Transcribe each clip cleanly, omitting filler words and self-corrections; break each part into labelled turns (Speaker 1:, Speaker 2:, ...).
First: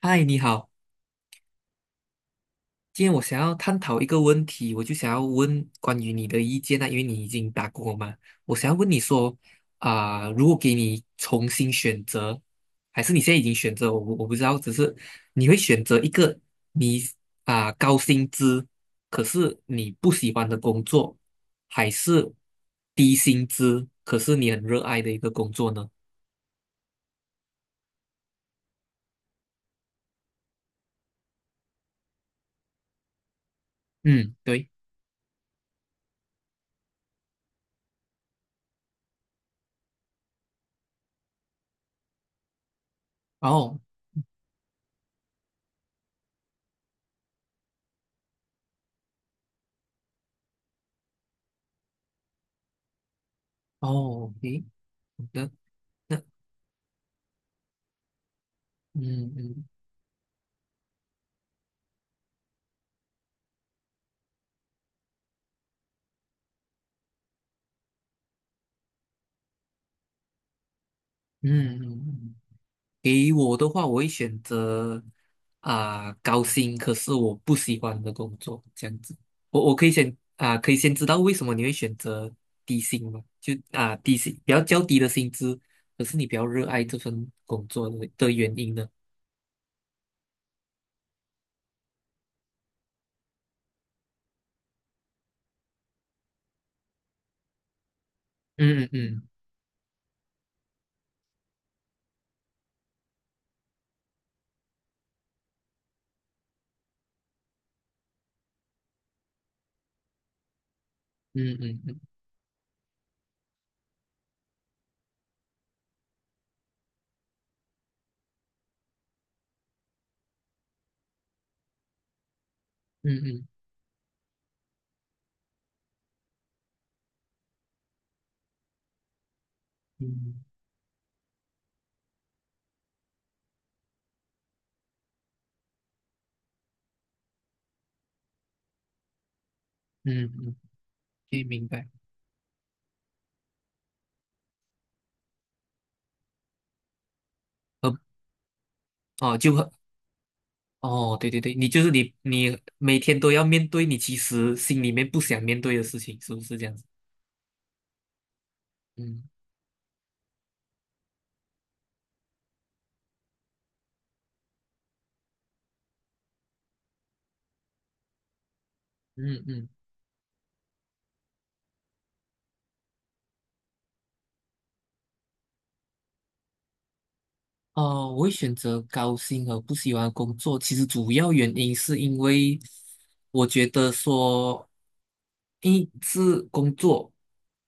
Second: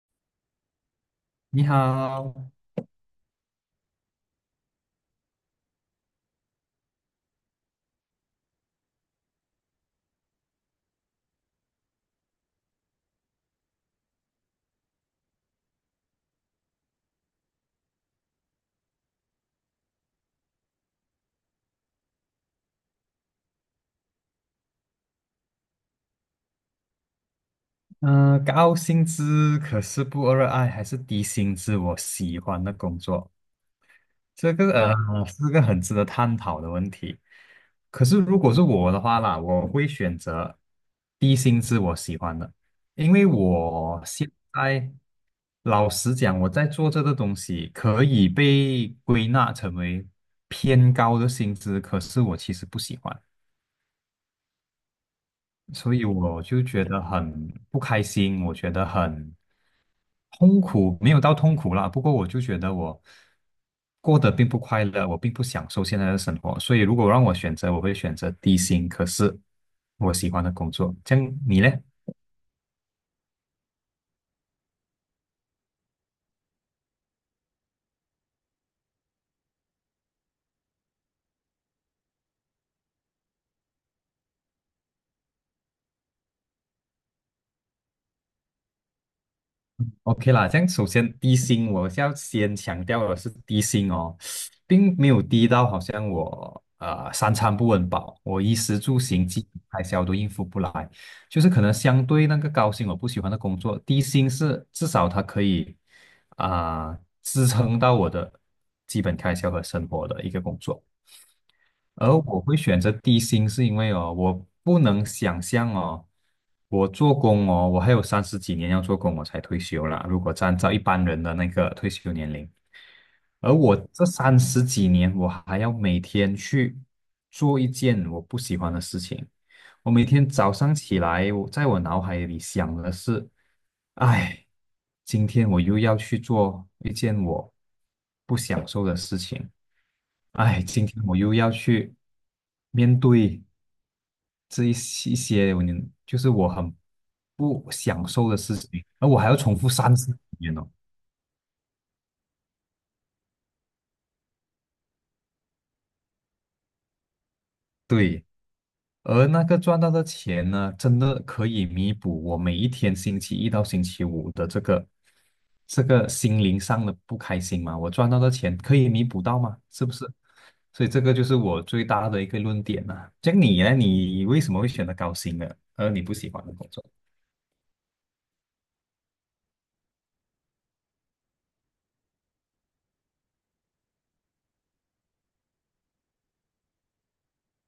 Speaker 1: 嗨，你好，
Speaker 2: 你好，
Speaker 1: 今天我想要探讨一个问题，我就想要问关于你的意见啊，因为你已经打工了嘛，我想要问你说如果给你重新选择，还是你现在已经选择，我不知道，只是你会选择一个你高薪资，可是你不喜欢的工作，还是低薪资，可是你很热爱的一个工作呢？
Speaker 2: 嗯、高薪资可是不热爱，还是低薪资我喜欢的工作？
Speaker 1: 嗯，
Speaker 2: 这
Speaker 1: 对。
Speaker 2: 个是个很值得探讨的问题。可是如果是我的话啦，我会选择低薪资我喜欢的，因为
Speaker 1: 哦
Speaker 2: 我现在老实讲，我在做这个东西可以被归纳成为偏高的薪资，可是我其实不喜欢。
Speaker 1: 哦，诶，好的。
Speaker 2: 所以
Speaker 1: 那
Speaker 2: 我就觉得很不开心，我觉得
Speaker 1: 嗯
Speaker 2: 很
Speaker 1: 嗯
Speaker 2: 痛苦没有到痛苦啦，不过我就觉得我过得并不快乐，我并不享受现在的生活，所以如果让我选择，我会选择低薪，可是我喜欢的工作。这样你呢？
Speaker 1: 嗯嗯。嗯，给我的话，我会选择高薪，可是我不喜欢的工作，这样子。我可以先知道为什么你会选择低薪吗？就低薪较低的薪资，可是你比较热爱这份工作的原因呢？
Speaker 2: OK 啦，这样首先低薪，我是要先强调的是低薪哦，并没有低到好像我三餐不温饱，我衣食
Speaker 1: 嗯
Speaker 2: 住行
Speaker 1: 嗯
Speaker 2: 基本开销都应付不来，就是可能相对那个高薪我不喜欢的工作，低薪是至少它可以支撑到我的基本开销和生活的一个工作。
Speaker 1: 嗯嗯嗯
Speaker 2: 而我会选择低薪，是因为哦，我不能想象哦，我做工哦，我还有三十几年要做工，我才退休啦。如果按照一般人的那个退休年龄，
Speaker 1: 嗯嗯
Speaker 2: 而我这三十几年，我还要每天去做一件我不喜欢的事情。我每天
Speaker 1: 嗯
Speaker 2: 早上起来，我在我脑海里想的是，哎，今天我又要去做一件我不享受的事情。
Speaker 1: 嗯嗯，
Speaker 2: 哎，今天我又
Speaker 1: 可以
Speaker 2: 要
Speaker 1: 明白。
Speaker 2: 去面对这一些就是我很不
Speaker 1: 呃
Speaker 2: 享受的事情，而我还
Speaker 1: 哦，
Speaker 2: 要
Speaker 1: 就
Speaker 2: 重
Speaker 1: 很
Speaker 2: 复三十几年哦。
Speaker 1: 哦，对对对，你就是你每天都要面对你其实心里面不想面对的事情，是不是这样子？
Speaker 2: 对，而
Speaker 1: 嗯
Speaker 2: 那个赚到的钱呢，真的可以弥补我每一天星期一到星期五的这个心灵上的不开心吗？我赚到的钱可以弥补到
Speaker 1: 嗯
Speaker 2: 吗？
Speaker 1: 嗯。
Speaker 2: 是不是？所以这个就是我最大的一个论点呐。这样你呢？你为什么会选择高薪的，而你不喜欢的工作？
Speaker 1: 呃，我会选择高薪和不喜欢的工作。其实主要原因是因为我觉得说，一是工作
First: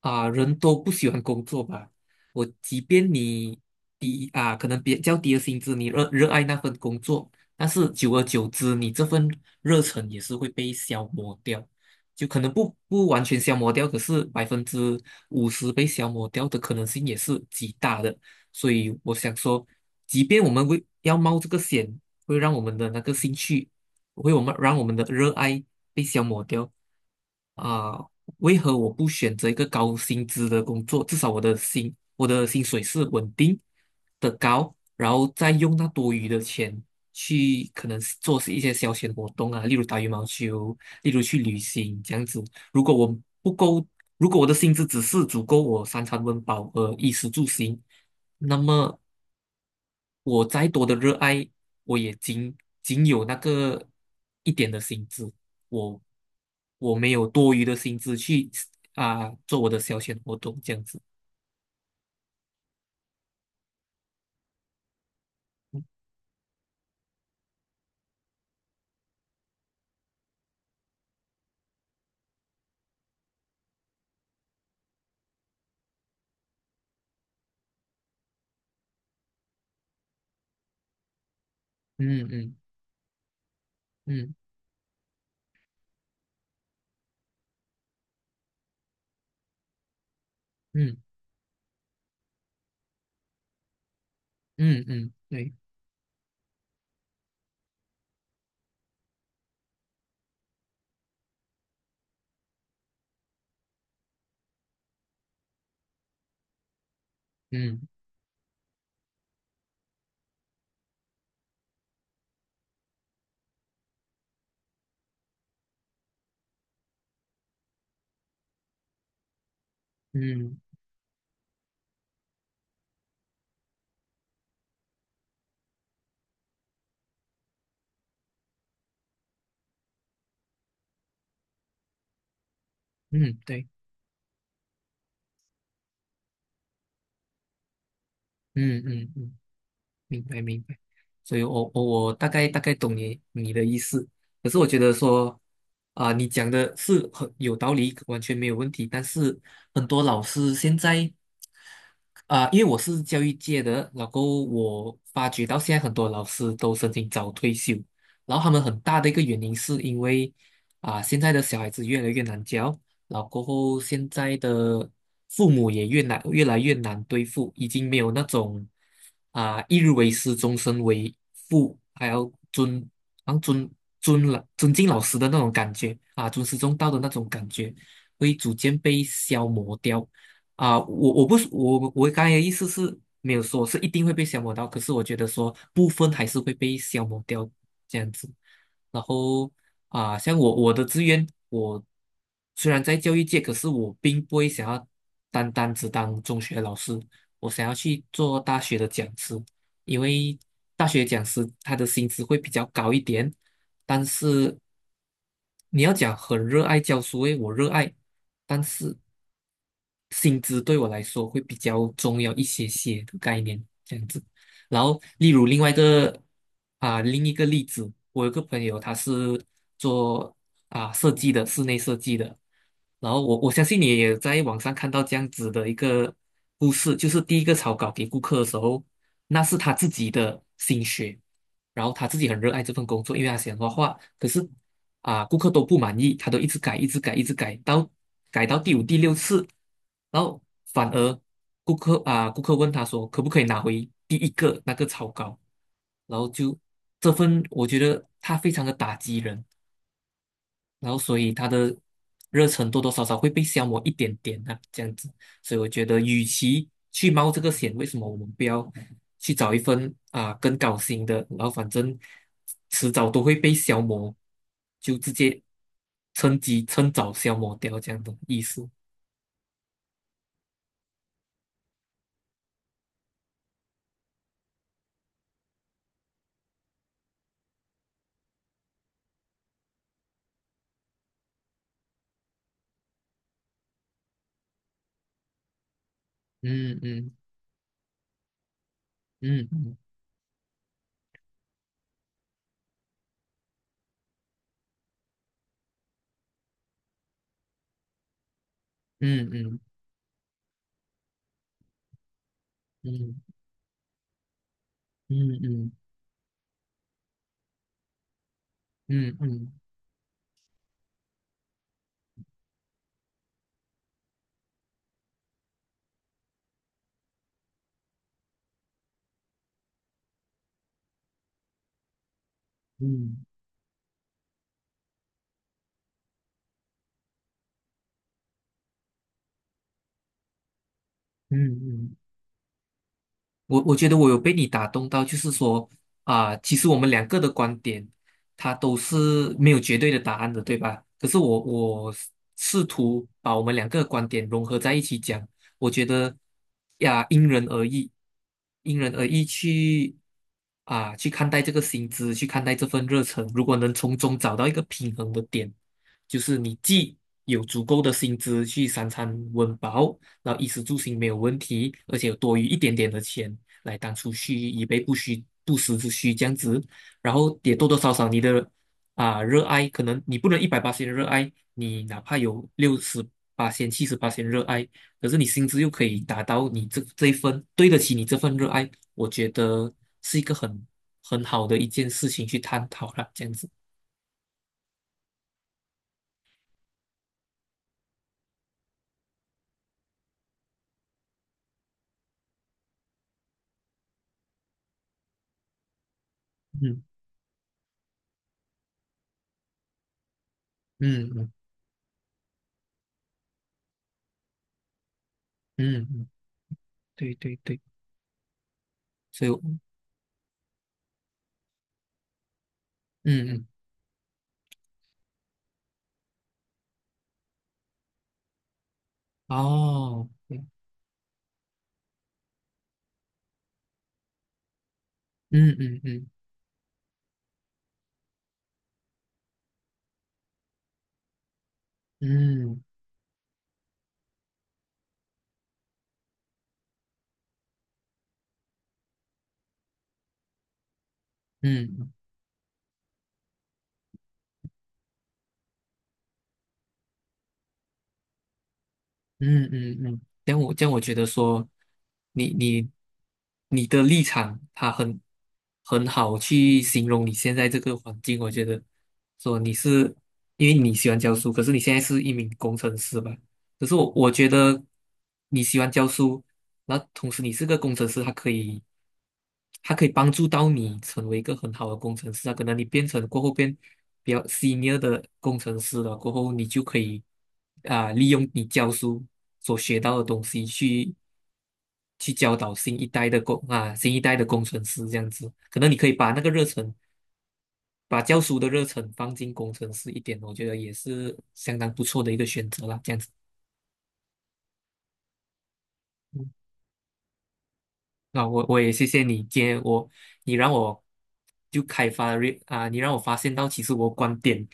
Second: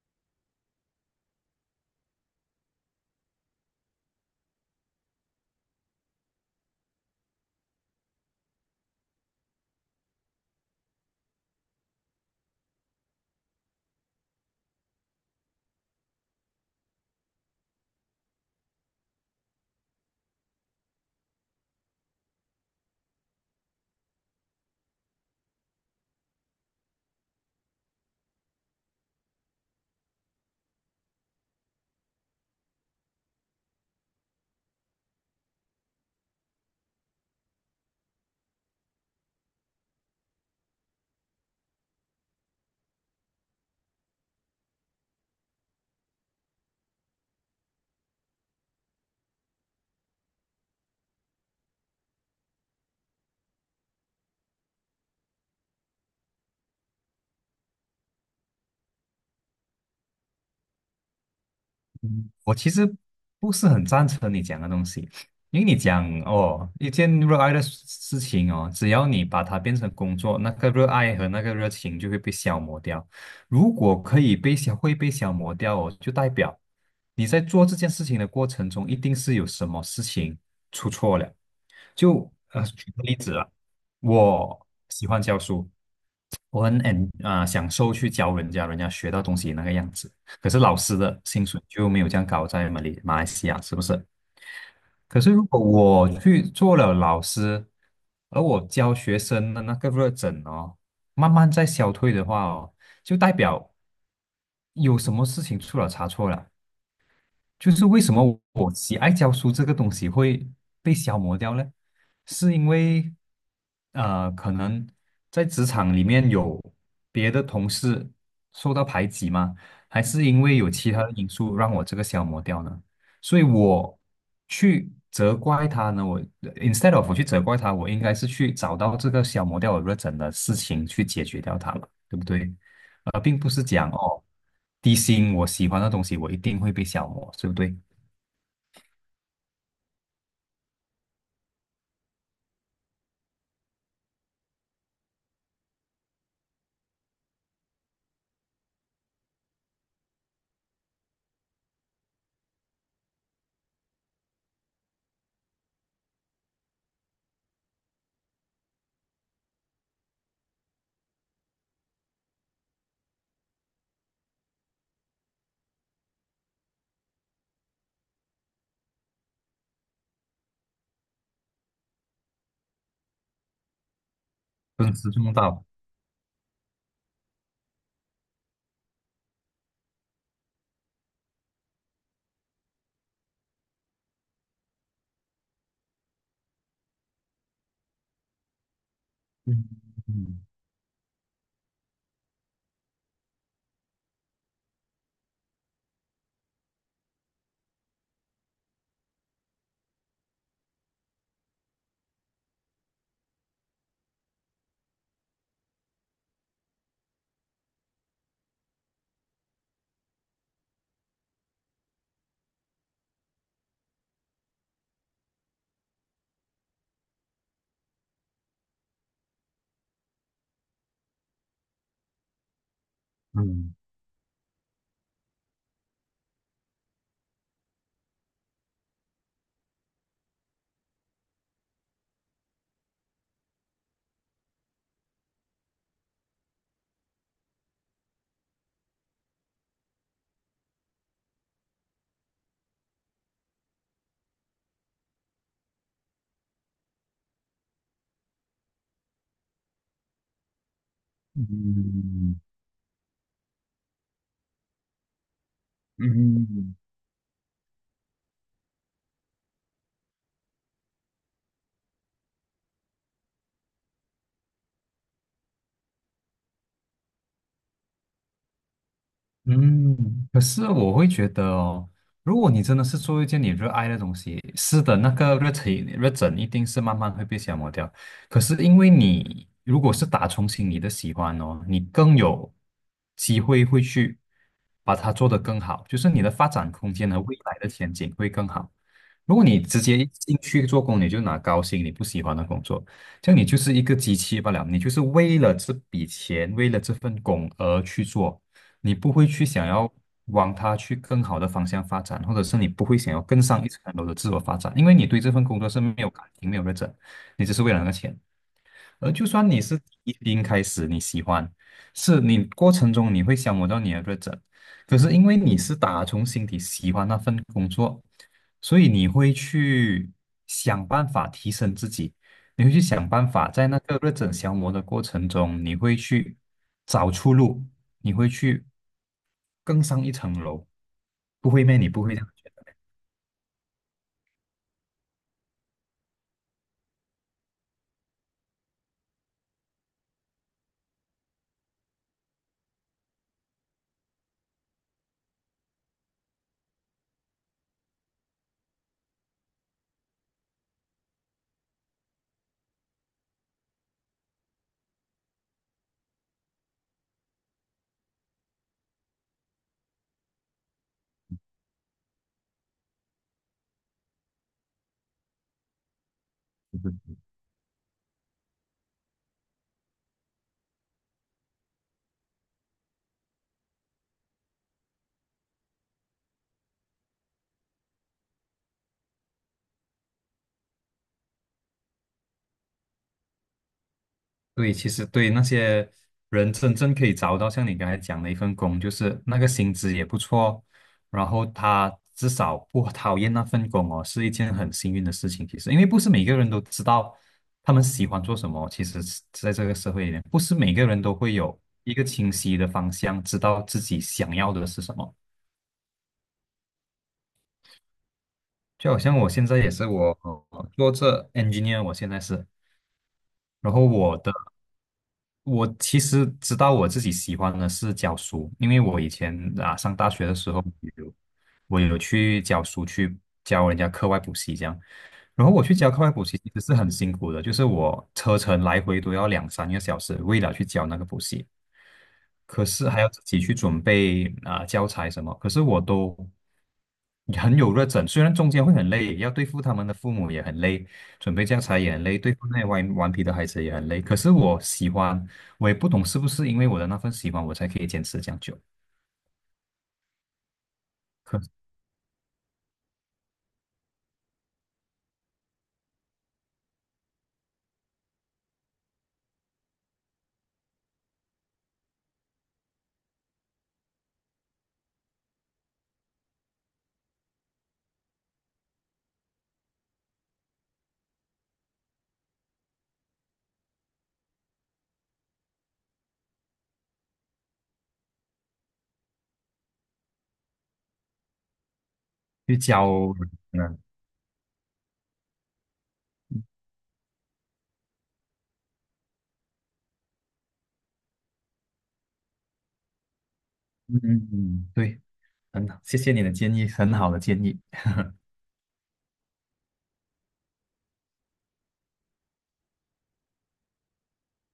Speaker 1: 人都不喜欢工作吧。我即便你低啊，可能比较低的薪资，你热爱那份工作，但是久而久之，你这份热忱也是会被消磨掉。就可能不完全消磨掉，可是50%被消磨掉的可能性也是极大的。所以我想说，即便我们为要冒这个险，会让我们的那个兴趣，会我们让我们的热爱被消磨掉，啊、为何我不选择一个高薪资的工作？至少我的薪水是稳定的高，然后再用那多余的钱去可能做一些消遣活动啊，例如打羽毛球，例如去旅行这样子。如果我不够，如果我的薪资只是足够我三餐温饱和衣食住行，那么我再多的热爱，我也仅仅有那个一点的薪资，我我没有多余的薪资去做我的消遣活动这样子。
Speaker 2: 我其实不是很赞成你讲的东西，因为你讲哦，一件热爱的事情哦，只要你把它变成工作，那个热爱和那个热情就会被消磨掉。如果可以被消，会被消磨掉哦，就代表你在做这件事情的过程中，一定是有什么事情出错了。
Speaker 1: 嗯
Speaker 2: 就
Speaker 1: 嗯
Speaker 2: 举个例子啊，
Speaker 1: 嗯
Speaker 2: 我喜欢教书，我很 享受去教人家，人家学到东西那个样子。可是老师
Speaker 1: 嗯
Speaker 2: 的薪水就没有这样高，在马来西亚是不是？
Speaker 1: 嗯嗯，
Speaker 2: 可是如
Speaker 1: 对。
Speaker 2: 果我去做了老师，而我教学生的那个热忱哦，慢慢在消退的话哦，就代表有什么事情出了差错了。就
Speaker 1: 嗯
Speaker 2: 是为什么我喜爱教书这个东西会被消磨掉呢？是因为，可能在职场里面有别的同事受到排挤吗？还是因为
Speaker 1: 嗯
Speaker 2: 有其他的因素让我这个消磨掉呢？所以我去责怪他呢，instead of 我去责怪他，我应该是去找到这个消磨掉我热忱的事情去解决掉它了，对不对？
Speaker 1: 嗯，
Speaker 2: 并不是
Speaker 1: 对。
Speaker 2: 讲哦，低薪我喜欢的东西，我一定会被消磨，对不对？
Speaker 1: 嗯嗯嗯，明白明白。所以我大概大概懂你的意思，可是我觉得说。啊，你讲的是很有道理，完全没有问题。但是很多老师现在因为我是教育界的，然后我发觉到现在很多老师都申请早退休，然后他们很大的一个原因是因为现在的小孩子越来越难教，然后过后现在的父母也越来越难对付，已经没有那种一日为师，终身为父，还要尊，啊，尊尊老尊敬
Speaker 2: 尊
Speaker 1: 老
Speaker 2: 师
Speaker 1: 师的
Speaker 2: 重
Speaker 1: 那种
Speaker 2: 到。
Speaker 1: 感觉啊，尊师重道的那种感觉，会逐渐被消磨掉。我不是我刚才的意思是没有说是一定会被消磨到，可是我觉得说部分还是会被消磨掉这样子。然后
Speaker 2: 嗯
Speaker 1: 啊，像
Speaker 2: 嗯
Speaker 1: 我的志愿，我虽然在教育界，可是我并不会想要单单只当中学老师，我想要去做大学的讲师，因为大学讲师他的薪资会比较高一点，但是你要讲很热爱教书，诶，我热爱。但是薪资对我来说会比较重要一些些的概念，这样子。然后，例如另一个例子，我有个朋友他是做设计的，室内设计的。然后我相
Speaker 2: 嗯
Speaker 1: 信你也在网上看到这样子的一个故事，就是第一个草稿给顾客的时候，那是他自己的心血，然后他自己很热爱这份工作，因为他喜欢画画。可是啊，顾客都不满意，他都一直改，一直改，一直改，改到第五、第六次，然后反而顾客问他说，可不可以拿回第一个那个草稿？然后就这份，我觉得他非常的打击人，然后，所以他的
Speaker 2: 嗯
Speaker 1: 热忱多多少少会被消磨一点点啊，这样子。所以我觉得，与
Speaker 2: 嗯
Speaker 1: 其
Speaker 2: 嗯。
Speaker 1: 去冒这个险，为什么我们不要去找一份啊更高兴的？然后反正迟早都会被消磨，就直接趁机趁早消磨掉这样的意思。
Speaker 2: 嗯，可是我会觉得哦，如果你真的是做一件你热爱的东西，是的，那个热情热忱一定是慢慢会被消磨掉。可是因为你如果是打从心里的喜欢哦，你更有机会会去把它做得更好，就是你的发展
Speaker 1: 嗯
Speaker 2: 空间
Speaker 1: 嗯
Speaker 2: 和未来的前景会更好。如果
Speaker 1: 嗯
Speaker 2: 你
Speaker 1: 嗯
Speaker 2: 直接一进去做工，你就拿高薪你不喜欢的工作，这样你就是一个机器罢了，你就是为了这笔钱，为了这份工而去做。你不会
Speaker 1: 嗯
Speaker 2: 去
Speaker 1: 嗯
Speaker 2: 想要往它去更好的方向发展，或者是你不会想
Speaker 1: 嗯
Speaker 2: 要更上一层楼的自我发展，因为你对这份工作
Speaker 1: 嗯
Speaker 2: 是没有感情、没有热忱，你只是为了那个钱。而就算
Speaker 1: 嗯
Speaker 2: 你是一零开始你喜欢，是你过程中你会消磨到你的热忱，可是因为你是打从心底喜欢那份工作，所以你会去想办法提升自己。你会去想
Speaker 1: 嗯
Speaker 2: 办法，在那个热忱消磨的过程中，你会去找出路，你会去更上一层楼。
Speaker 1: 嗯
Speaker 2: 不会咩？你
Speaker 1: 嗯。
Speaker 2: 不会这样觉得？
Speaker 1: 我觉得我有被你打动到，就是说其实我们两个的观点，它都是没有绝对的答案的，对吧？可是我试图把我们两个的观点融合在一起讲，我觉得呀，因人而异，因人而异去看待这个薪资，去看待这份热忱，如果能从中找到一个平衡的点，就是你既有足够的薪资去三餐温饱。然后衣食住行没有问题，而且有多余一点点的钱，来当储蓄，以备不时之需这样子。
Speaker 2: 嗯
Speaker 1: 然后也多多少少你的热爱，可能你不能180热爱，你哪怕有68,000、78,000热爱，可是你薪资又可以达到你这一份对得起你这份热爱，我觉得是一个很好的一件事情去探讨了，这样子。
Speaker 2: 对，其实对那些人真正可以找到像你刚才讲的一份工，就是那个薪资也不错，然后他至少不讨厌那份工哦，是一件很幸运的事情。其实，因为不是每个人都
Speaker 1: 嗯
Speaker 2: 知道他们喜欢做什么。其实是在这个社会里面，不是每个人
Speaker 1: 嗯
Speaker 2: 都
Speaker 1: 嗯
Speaker 2: 会有一个清晰的方向，知道自己想要的是什么。
Speaker 1: 嗯嗯，对对对，
Speaker 2: 就好像
Speaker 1: 所
Speaker 2: 我
Speaker 1: 以我
Speaker 2: 现在也是做这 engineer，我现在是，
Speaker 1: 嗯嗯
Speaker 2: 然后我的。我其实知道我自己喜欢的是教书，因为我以前上
Speaker 1: 哦，
Speaker 2: 大学的
Speaker 1: 对
Speaker 2: 时候有我有去教书，去教人家课外补习这样。然后
Speaker 1: 嗯
Speaker 2: 我去教课
Speaker 1: 嗯
Speaker 2: 外补习其实是很辛苦的，就是我车程来回都要两三个小时，为了去教那个补习。
Speaker 1: 嗯嗯嗯。
Speaker 2: 可是还要自己去准备教材什么，可是我都很有热忱，虽然中间会很累，要对付他们的父母也很累，准备教材
Speaker 1: 嗯
Speaker 2: 也很累，对付那些顽皮的孩子也很累。可是我喜欢，我也不懂是不是因为我的那份喜欢，我才可以坚持这样久。
Speaker 1: 嗯嗯嗯，这样我觉得说，
Speaker 2: 可
Speaker 1: 你你你的立场，他很好去形容你现在这个环境。我觉得说你是因为你喜欢教书，可是你现在是一名工程师吧？可是我觉得你喜欢教书，那同时你是个工程师，他可以帮助到你成为一个很好的工程师啊。可能你过后变比较 senior 的工程师了，过后你就可以利用你教书所学到的东西去教导
Speaker 2: 去教嗯
Speaker 1: 新一代的工程师这样子。可能你可以把那个热忱，把教书的热忱放进工程师一点，我觉得也是相当不错的一个选择啦。这样子，
Speaker 2: 嗯嗯，对，很好，谢谢你的建议，很好的建议。
Speaker 1: 那我也谢谢你，今天你让我就开发了啊，你让我发现到其实我观点，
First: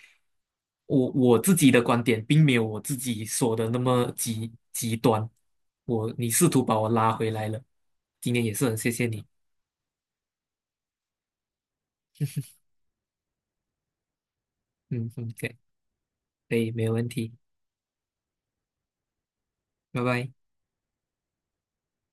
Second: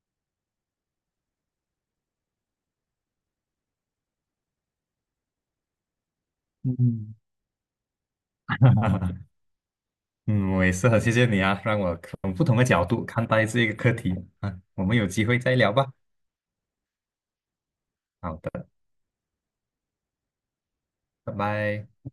Speaker 1: 我自己的观点并没有我自己说的那么极端，你试图把我拉
Speaker 2: 嗯
Speaker 1: 回来了，今天也是很谢谢 你，
Speaker 2: 嗯，我也是很谢谢你啊，让我从不同的角度看待这个课题。啊。我们有
Speaker 1: 嗯
Speaker 2: 机
Speaker 1: 嗯，
Speaker 2: 会再
Speaker 1: 对，
Speaker 2: 聊吧。
Speaker 1: 可以，没有问题，
Speaker 2: 好的，
Speaker 1: 拜拜。
Speaker 2: 拜拜。